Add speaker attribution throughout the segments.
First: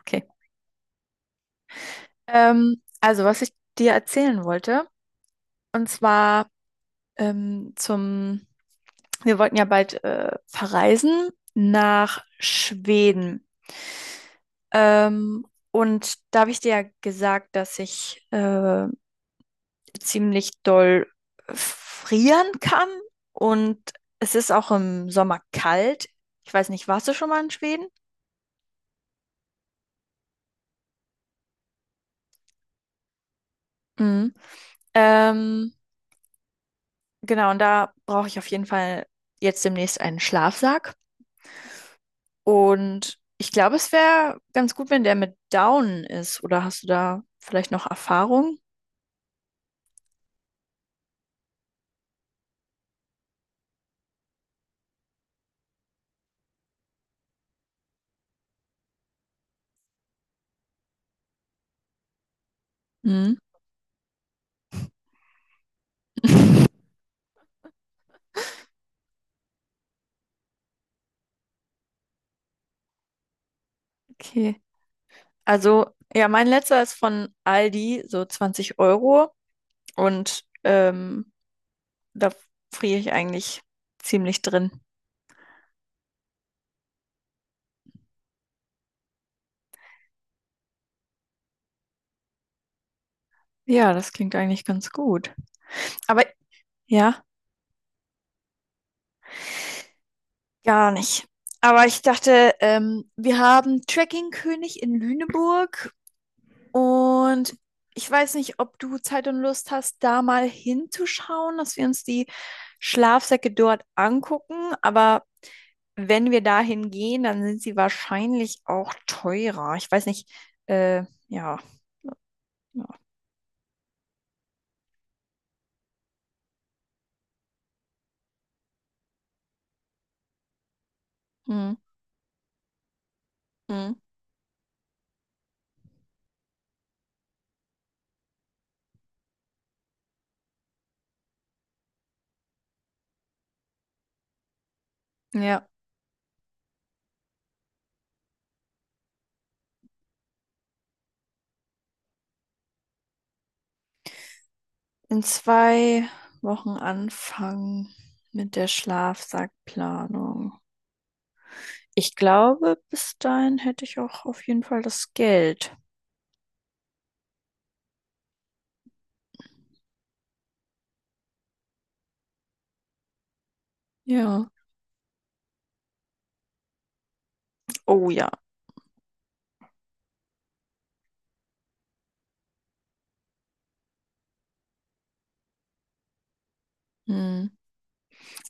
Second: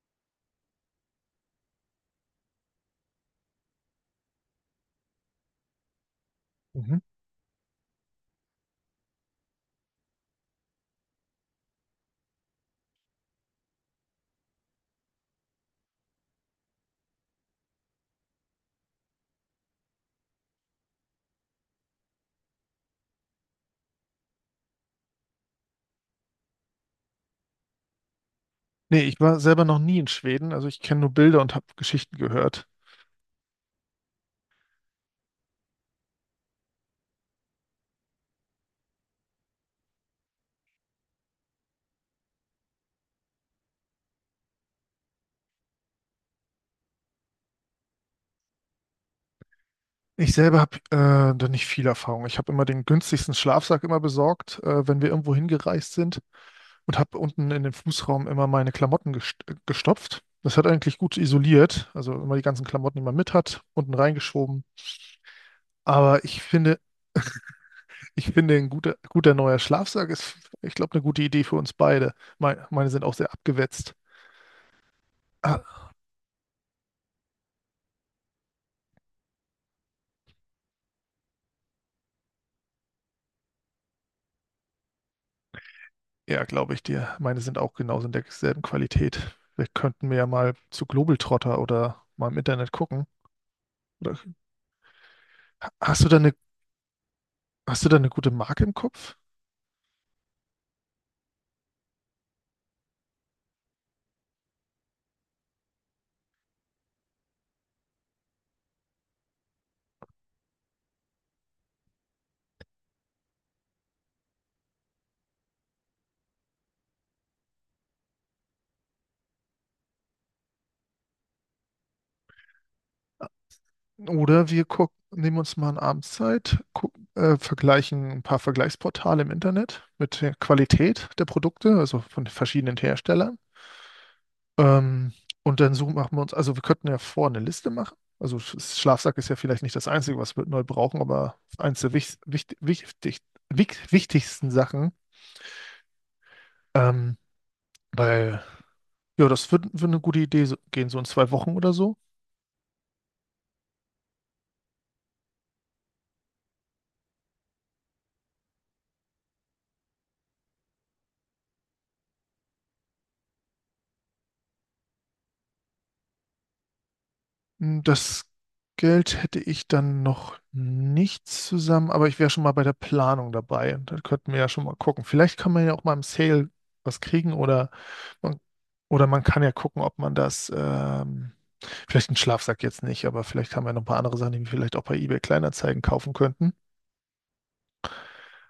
Speaker 1: Okay. Also, was ich dir erzählen wollte, und zwar
Speaker 2: Mhm.
Speaker 1: ähm, zum, wir wollten ja bald verreisen nach Schweden. Ähm, und da habe ich dir ja gesagt, dass ich ziemlich doll frieren kann und es ist auch im Sommer kalt. Ich weiß nicht, warst du schon mal in Schweden?
Speaker 2: Nee, ich war selber noch nie in Schweden, also ich kenne nur Bilder und habe Geschichten gehört.
Speaker 1: Mhm. Ähm, genau, und da brauche ich auf jeden Fall jetzt demnächst einen Schlafsack. Und ich glaube, es wäre ganz gut, wenn der mit Down ist. Oder hast du da vielleicht noch Erfahrung?
Speaker 2: Ich selber habe da nicht viel Erfahrung. Ich habe immer den günstigsten Schlafsack immer besorgt, wenn wir irgendwo hingereist sind und habe unten in den Fußraum immer meine Klamotten gestopft. Das hat eigentlich gut isoliert, also immer die ganzen Klamotten, die man mit
Speaker 1: Hm.
Speaker 2: hat, unten reingeschoben. Aber ich finde, ich finde, ein guter, guter neuer Schlafsack ist, ich glaube, eine gute Idee für uns beide. Meine sind auch sehr abgewetzt.
Speaker 1: Okay. Also, ja, mein letzter ist von Aldi, so 20 Euro. Und da friere ich eigentlich ziemlich drin.
Speaker 2: Ja, glaube ich dir. Meine sind auch genauso in derselben Qualität. Wir könnten mir ja mal zu Globetrotter oder mal im Internet gucken.
Speaker 1: Ja, das
Speaker 2: Oder
Speaker 1: klingt eigentlich ganz gut.
Speaker 2: hast du da
Speaker 1: Aber
Speaker 2: eine,
Speaker 1: ja,
Speaker 2: hast du da eine gute Marke im Kopf?
Speaker 1: gar nicht. Aber ich dachte, wir haben König in Lüneburg. Und ich weiß nicht, ob du Zeit und Lust hast, da mal hinzuschauen, dass wir uns die Schlafsäcke dort angucken. Aber wenn wir dahin gehen, dann sind sie wahrscheinlich auch teurer. Ich weiß nicht, ja, ja.
Speaker 2: Oder wir gucken, nehmen uns mal eine Abendszeit, gucken, vergleichen ein paar Vergleichsportale im Internet mit der Qualität der
Speaker 1: Hm,
Speaker 2: Produkte, also von verschiedenen Herstellern.
Speaker 1: hm.
Speaker 2: Ähm, und dann suchen, machen wir uns, also wir könnten ja vor eine Liste machen. Also Schlafsack ist ja vielleicht nicht das Einzige, was wir neu brauchen, aber eins der wichtigsten Sachen.
Speaker 1: Ja,
Speaker 2: Ähm, Weil, ja, das würde würd würd eine gute Idee gehen, so in zwei Wochen oder so.
Speaker 1: in 2 Wochen anfangen mit der Schlafsackplanung. Ich glaube, bis dahin hätte ich auch auf jeden Fall das Geld.
Speaker 2: Das Geld hätte ich dann noch nicht zusammen, aber ich wäre schon mal bei der Planung dabei. Und dann könnten wir
Speaker 1: Ja.
Speaker 2: ja schon mal gucken. Vielleicht kann man ja auch mal im Sale was kriegen oder
Speaker 1: Oh ja.
Speaker 2: man, man kann ja gucken, ob man das vielleicht einen Schlafsack jetzt nicht, aber vielleicht haben wir noch ein paar andere Sachen, die wir vielleicht auch bei eBay Kleinanzeigen kaufen könnten.
Speaker 1: Hm.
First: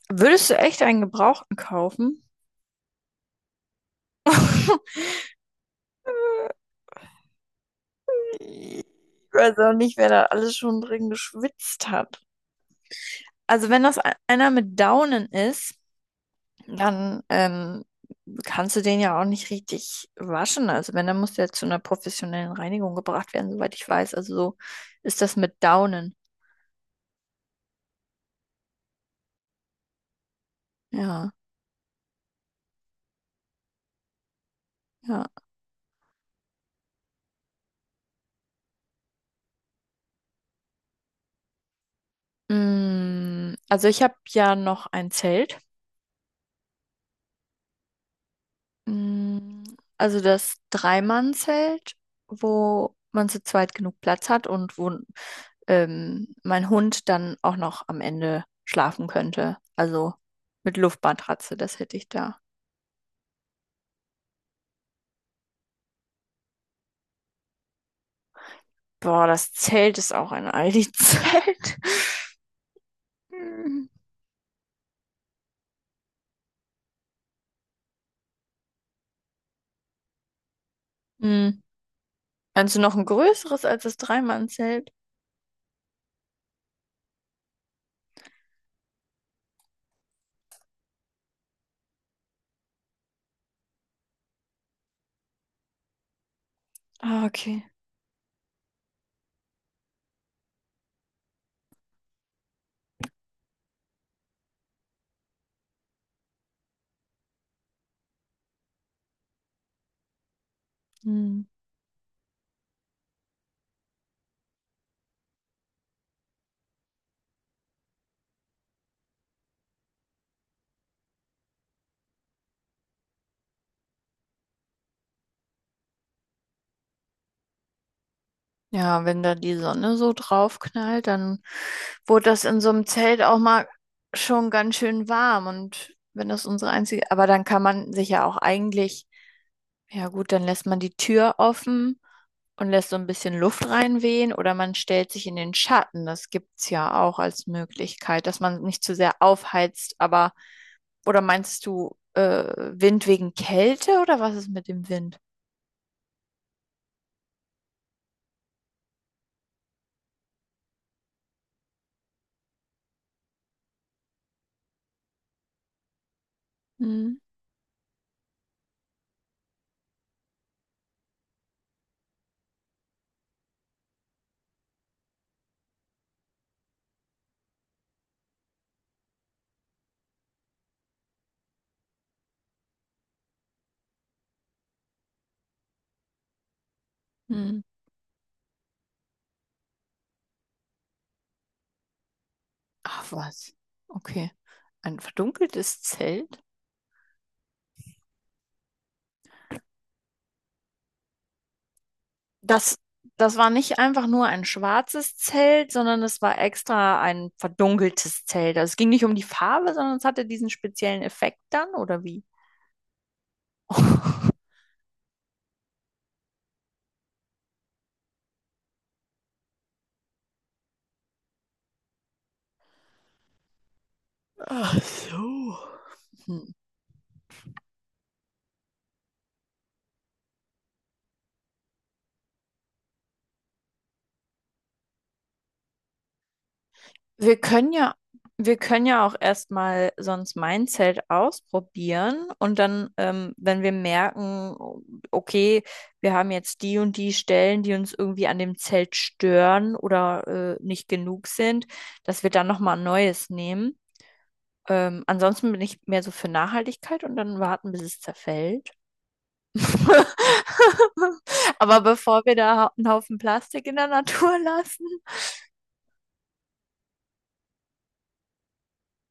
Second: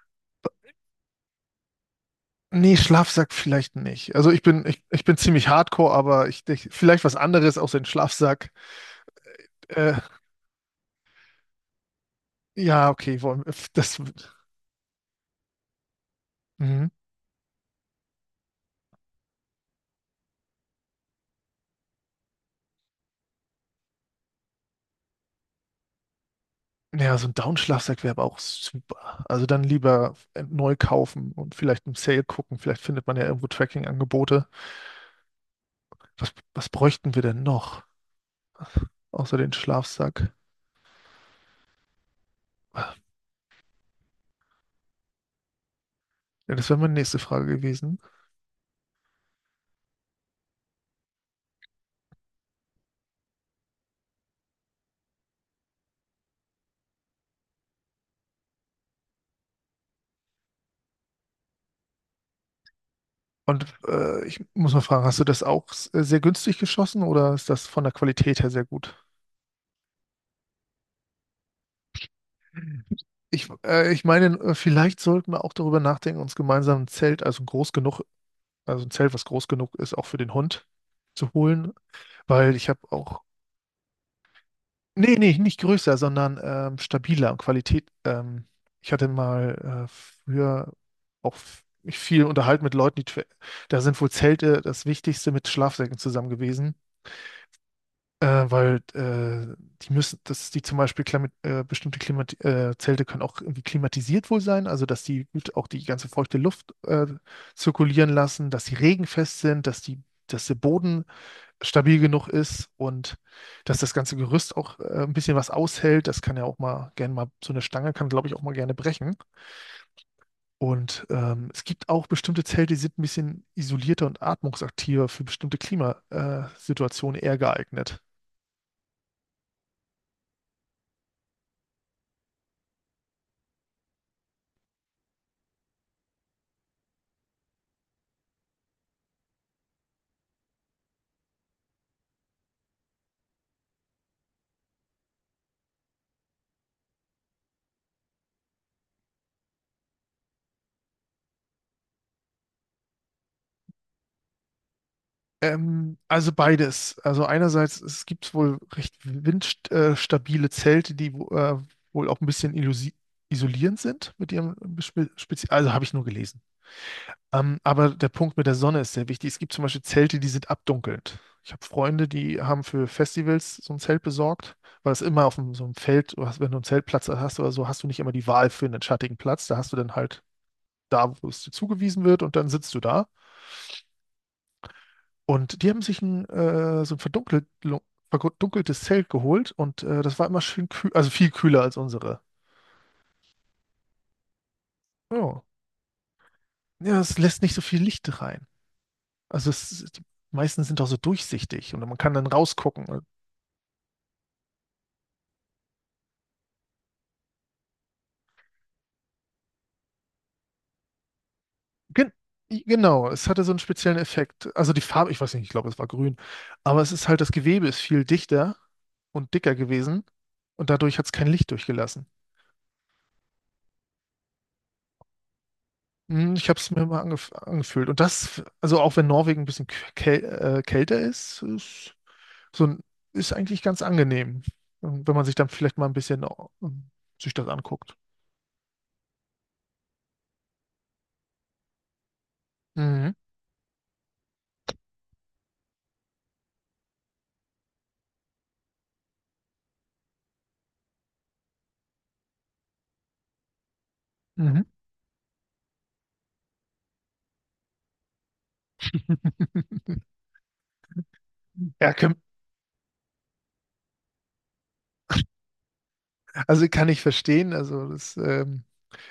Speaker 1: Würdest du echt einen Gebrauchten kaufen?
Speaker 2: Nee, Schlafsack vielleicht nicht. Also ich bin ziemlich hardcore, aber ich vielleicht was anderes außer den Schlafsack.
Speaker 1: Ich weiß auch nicht,
Speaker 2: Äh,
Speaker 1: wer da alles schon drin geschwitzt hat.
Speaker 2: ja, okay, wollen
Speaker 1: Also wenn das
Speaker 2: das.
Speaker 1: einer mit Daunen ist,
Speaker 2: Mhm.
Speaker 1: dann kannst du den ja auch nicht richtig waschen. Also wenn, dann muss der zu einer professionellen Reinigung gebracht werden, soweit ich weiß. Also so ist das mit Daunen.
Speaker 2: Ja, so ein Down-Schlafsack wäre aber auch super. Also dann lieber neu
Speaker 1: Ja,
Speaker 2: kaufen und vielleicht im Sale gucken. Vielleicht findet man ja irgendwo Tracking-Angebote.
Speaker 1: ja.
Speaker 2: Was bräuchten wir denn noch außer den Schlafsack? Ja,
Speaker 1: Also ich habe ja noch ein Zelt.
Speaker 2: das wäre meine nächste Frage gewesen.
Speaker 1: Mm, Also das Dreimannzelt, wo man zu zweit genug Platz hat und wo mein Hund dann auch noch am Ende schlafen könnte. Also mit Luftmatratze, das hätte ich da.
Speaker 2: Und ich muss mal fragen, hast du das auch sehr günstig geschossen oder ist das von der Qualität her sehr gut?
Speaker 1: Boah, das Zelt ist auch ein Aldi-Zelt.
Speaker 2: Ich,
Speaker 1: Hm.
Speaker 2: äh, ich meine, vielleicht sollten wir auch darüber nachdenken, uns gemeinsam ein Zelt, also ein groß genug, also ein Zelt, was groß genug ist, auch für den Hund zu
Speaker 1: Hm.
Speaker 2: holen, weil ich
Speaker 1: Meinst
Speaker 2: habe
Speaker 1: du noch ein
Speaker 2: auch,
Speaker 1: größeres als das Dreimannzelt?
Speaker 2: nee, nee, nicht größer, sondern stabiler und Qualität. Ich hatte mal früher auch mich viel unterhalten mit Leuten, da sind wohl Zelte das Wichtigste mit Schlafsäcken zusammen gewesen.
Speaker 1: Ah, okay.
Speaker 2: Weil die müssen, dass die zum Beispiel bestimmte Klimat Zelte können auch irgendwie klimatisiert wohl sein, also dass die gut auch die ganze feuchte Luft zirkulieren lassen, dass sie regenfest sind, dass der Boden
Speaker 1: Hm.
Speaker 2: stabil genug ist und dass das ganze Gerüst auch ein bisschen was aushält. Das kann ja auch mal gerne mal, so eine Stange kann, glaube ich, auch mal gerne brechen. Und es gibt auch bestimmte Zelte, die sind ein bisschen isolierter und atmungsaktiver für bestimmte Klimasituationen eher geeignet.
Speaker 1: Ja, wenn da die Sonne so drauf knallt, dann wurde das in so einem Zelt auch mal schon ganz schön warm. Und wenn das unsere einzige, aber dann kann man sich ja auch eigentlich, ja gut, dann lässt man die Tür offen und lässt so ein bisschen Luft reinwehen oder man stellt sich in den Schatten. Das gibt's ja auch als Möglichkeit, dass man nicht zu sehr aufheizt, aber, oder meinst du, Wind wegen Kälte oder was ist mit dem Wind?
Speaker 2: Also beides. Also einerseits, es gibt wohl recht windstabile Zelte, die wohl auch ein bisschen isolierend sind mit ihrem Also habe ich nur gelesen.
Speaker 1: Hm,
Speaker 2: Aber der Punkt mit der Sonne ist sehr wichtig. Es gibt zum Beispiel Zelte, die sind abdunkelnd. Ich habe Freunde, die haben für Festivals so ein Zelt besorgt, weil es immer auf dem, so einem Feld, wenn du einen Zeltplatz hast oder so, hast du nicht immer die Wahl für einen schattigen Platz. Da hast du dann halt da, wo es dir zugewiesen wird und dann sitzt du da. Und die haben sich so ein
Speaker 1: hm.
Speaker 2: verdunkeltes Zelt geholt und das war immer schön kühl, also viel kühler als unsere.
Speaker 1: Ach was. Okay. Ein
Speaker 2: Ja.
Speaker 1: verdunkeltes Zelt.
Speaker 2: Ja, es lässt nicht so viel Licht rein. Also es, die meisten sind auch so durchsichtig und man kann dann
Speaker 1: Das,
Speaker 2: rausgucken.
Speaker 1: das war nicht einfach nur ein schwarzes Zelt, sondern es war extra ein verdunkeltes Zelt. Also es ging nicht um die Farbe, sondern es hatte diesen speziellen Effekt dann, oder
Speaker 2: Gen
Speaker 1: wie?
Speaker 2: genau, es hatte so einen speziellen Effekt. Also die Farbe, ich weiß nicht, ich glaube, es war grün, aber es ist halt, das Gewebe ist viel dichter und dicker gewesen und dadurch hat es kein Licht durchgelassen.
Speaker 1: Ach so.
Speaker 2: Ich
Speaker 1: Hm.
Speaker 2: habe es mir mal angefühlt. Und das, also auch wenn Norwegen ein bisschen käl kälter so ein, ist eigentlich ganz angenehm. Wenn man sich dann vielleicht mal ein bisschen sich
Speaker 1: Wir
Speaker 2: das
Speaker 1: können ja,
Speaker 2: anguckt.
Speaker 1: wir können ja auch erstmal sonst mein Zelt ausprobieren und dann,
Speaker 2: Mhm.
Speaker 1: wenn wir merken, okay, wir haben jetzt die und die Stellen, die uns irgendwie an dem Zelt stören oder nicht genug sind, dass wir dann nochmal ein neues nehmen.
Speaker 2: Mhm.
Speaker 1: Ansonsten bin ich mehr so für Nachhaltigkeit und dann warten, bis es zerfällt. Aber
Speaker 2: Ja,
Speaker 1: bevor wir da einen Haufen Plastik in der Natur lassen.
Speaker 2: also kann ich verstehen. Also das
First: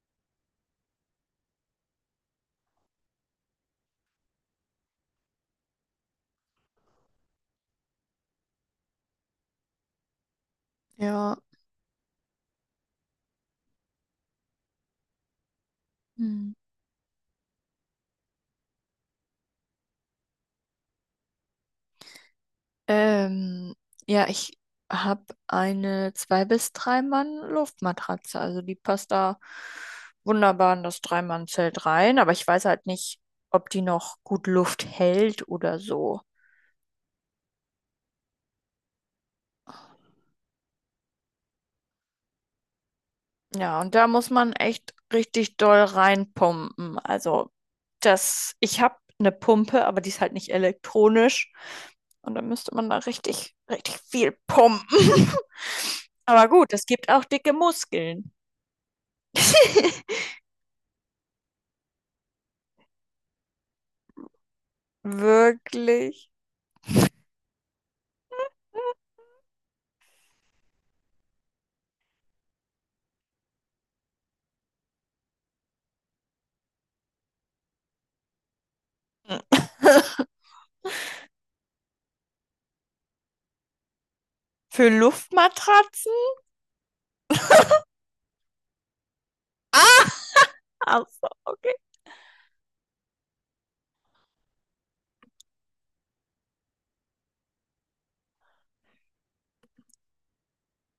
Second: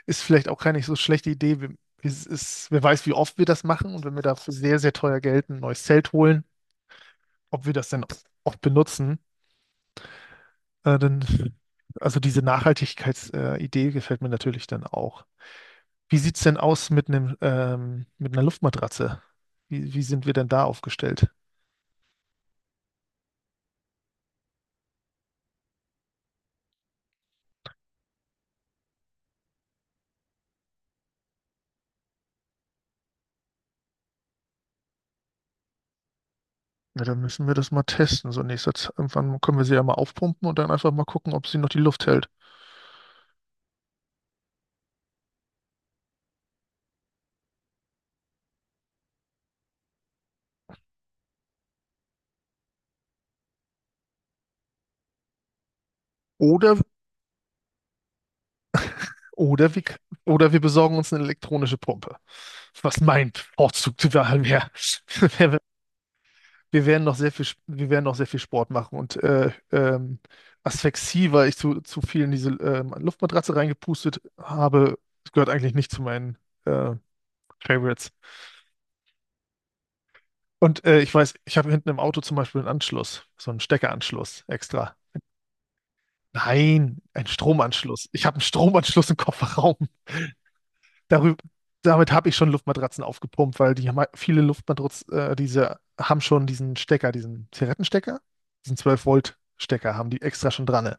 Speaker 2: ist vielleicht auch keine so schlechte Idee. Es ist, wer weiß, wie oft wir das machen und wenn wir dafür sehr, sehr teuer Geld ein neues Zelt holen, ob wir das dann oft benutzen. Dann,
Speaker 1: Ja.
Speaker 2: also diese Nachhaltigkeitsidee Idee gefällt mir natürlich dann auch. Wie sieht's
Speaker 1: Hm.
Speaker 2: denn aus mit einer Luftmatratze? Wie sind wir denn da aufgestellt?
Speaker 1: Ähm, ja, ich habe eine 2 bis 3 Mann Luftmatratze, also die passt da wunderbar in das Drei-Mann-Zelt rein, aber ich weiß halt nicht, ob die noch gut Luft hält oder so.
Speaker 2: Ja, dann müssen wir das mal testen. So in nächster Zeit. Irgendwann können wir sie ja mal aufpumpen und dann einfach mal gucken, ob sie noch die Luft hält.
Speaker 1: Ja, und da muss man echt richtig doll reinpumpen. Also das, ich habe eine Pumpe, aber die ist halt nicht elektronisch und da müsste man da richtig, richtig viel pumpen. Aber gut,
Speaker 2: Oder,
Speaker 1: es gibt auch dicke Muskeln.
Speaker 2: oder wir, oder wir besorgen uns eine elektronische Pumpe. Was mein Vorzug wäre, wäre,
Speaker 1: Wirklich?
Speaker 2: wir werden noch sehr viel, wir werden noch sehr viel Sport machen und Asphyxie, weil ich zu viel in diese Luftmatratze reingepustet habe, das gehört eigentlich nicht zu meinen äh, Favorites. Und ich weiß, ich habe hinten im Auto zum Beispiel einen Anschluss, so einen Steckeranschluss
Speaker 1: Für
Speaker 2: extra.
Speaker 1: Luftmatratzen?
Speaker 2: Nein, einen Stromanschluss. Ich habe einen Stromanschluss im Kofferraum.
Speaker 1: Ah! Ach so,
Speaker 2: Darüber,
Speaker 1: okay.
Speaker 2: damit habe ich schon Luftmatratzen aufgepumpt, weil die haben viele Luftmatratzen, diese haben schon diesen Stecker, diesen Zigarettenstecker, diesen 12-Volt-Stecker haben die extra schon dran. Ne?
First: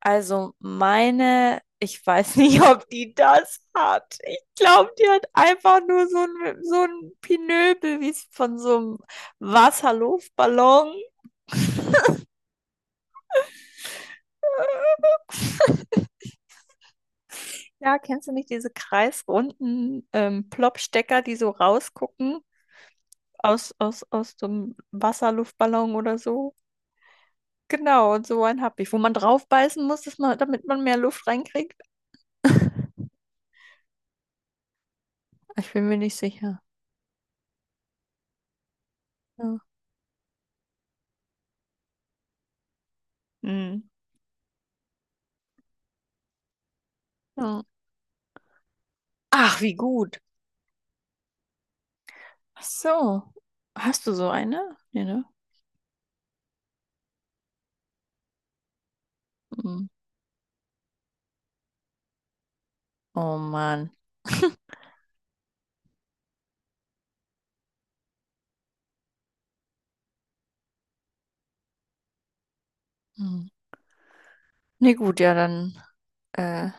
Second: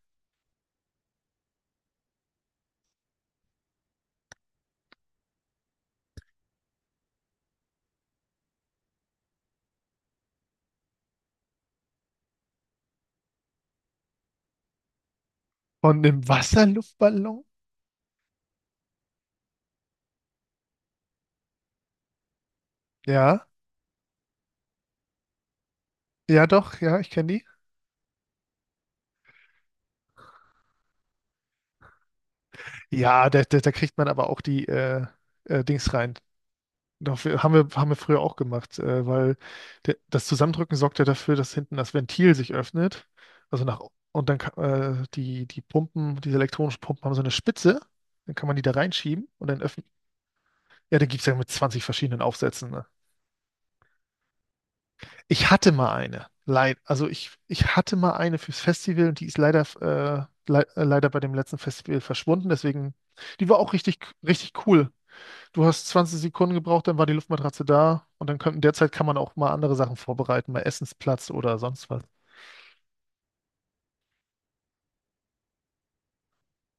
Speaker 1: Also meine, ich weiß nicht, ob die das hat. Ich glaube, die hat einfach nur so ein Pinöbel, wie es von so einem Wasserluftballon.
Speaker 2: Und im Wasserluftballon?
Speaker 1: Ja, kennst du nicht diese kreisrunden Plopstecker, die so rausgucken
Speaker 2: Ja,
Speaker 1: aus so einem Wasserluftballon oder
Speaker 2: ja
Speaker 1: so?
Speaker 2: doch, ja, ich kenne die.
Speaker 1: Genau, und so einen habe ich, wo man drauf beißen muss, dass man, damit man mehr Luft reinkriegt.
Speaker 2: Ja, da kriegt man aber auch die
Speaker 1: Ich bin
Speaker 2: Dings
Speaker 1: mir
Speaker 2: rein.
Speaker 1: nicht sicher.
Speaker 2: Doch, haben wir früher auch gemacht, weil
Speaker 1: Ja.
Speaker 2: das Zusammendrücken sorgt ja dafür, dass hinten das Ventil sich öffnet. Also nach,
Speaker 1: Hm.
Speaker 2: und dann die diese elektronischen Pumpen haben so eine
Speaker 1: Ja.
Speaker 2: Spitze. Dann kann man die da reinschieben und
Speaker 1: Ach,
Speaker 2: dann
Speaker 1: wie
Speaker 2: öffnen.
Speaker 1: gut.
Speaker 2: Ja, da gibt es ja mit 20 verschiedenen
Speaker 1: Ach
Speaker 2: Aufsätzen. Ne?
Speaker 1: so. Hast du so eine? Nee, ne?
Speaker 2: Ich hatte mal eine. Also ich hatte mal eine fürs Festival und die ist leider,
Speaker 1: Hm.
Speaker 2: äh, lei- äh, leider bei dem letzten Festival verschwunden. Deswegen,
Speaker 1: Oh
Speaker 2: die war auch
Speaker 1: Mann.
Speaker 2: richtig, richtig cool. Du hast 20 Sekunden gebraucht, dann war die Luftmatratze da und dann könnten derzeit kann man auch mal andere Sachen vorbereiten, mal Essensplatz oder sonst was.
Speaker 1: Hm. Nee, gut, ja, dann. Äh,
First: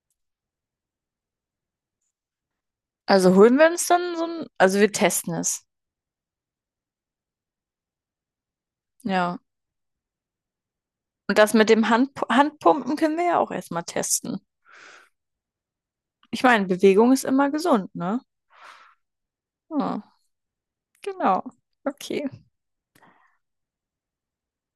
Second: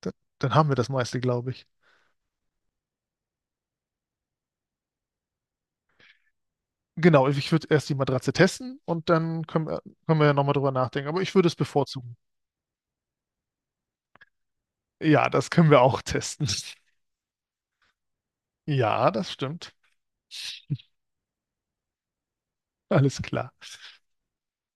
Speaker 2: Da- Dann haben wir das meiste, glaube ich.
Speaker 1: also holen wir uns dann so ein. Also wir testen es.
Speaker 2: Genau, ich würde erst die Matratze testen und
Speaker 1: Ja.
Speaker 2: dann können wir ja nochmal drüber nachdenken. Aber ich
Speaker 1: Und
Speaker 2: würde
Speaker 1: das
Speaker 2: es
Speaker 1: mit dem
Speaker 2: bevorzugen.
Speaker 1: Handpumpen können wir ja auch erstmal testen.
Speaker 2: Ja, das können wir auch
Speaker 1: Ich
Speaker 2: testen.
Speaker 1: meine, Bewegung ist immer gesund, ne?
Speaker 2: Ja, das stimmt.
Speaker 1: Ja, genau. Okay.
Speaker 2: Alles klar.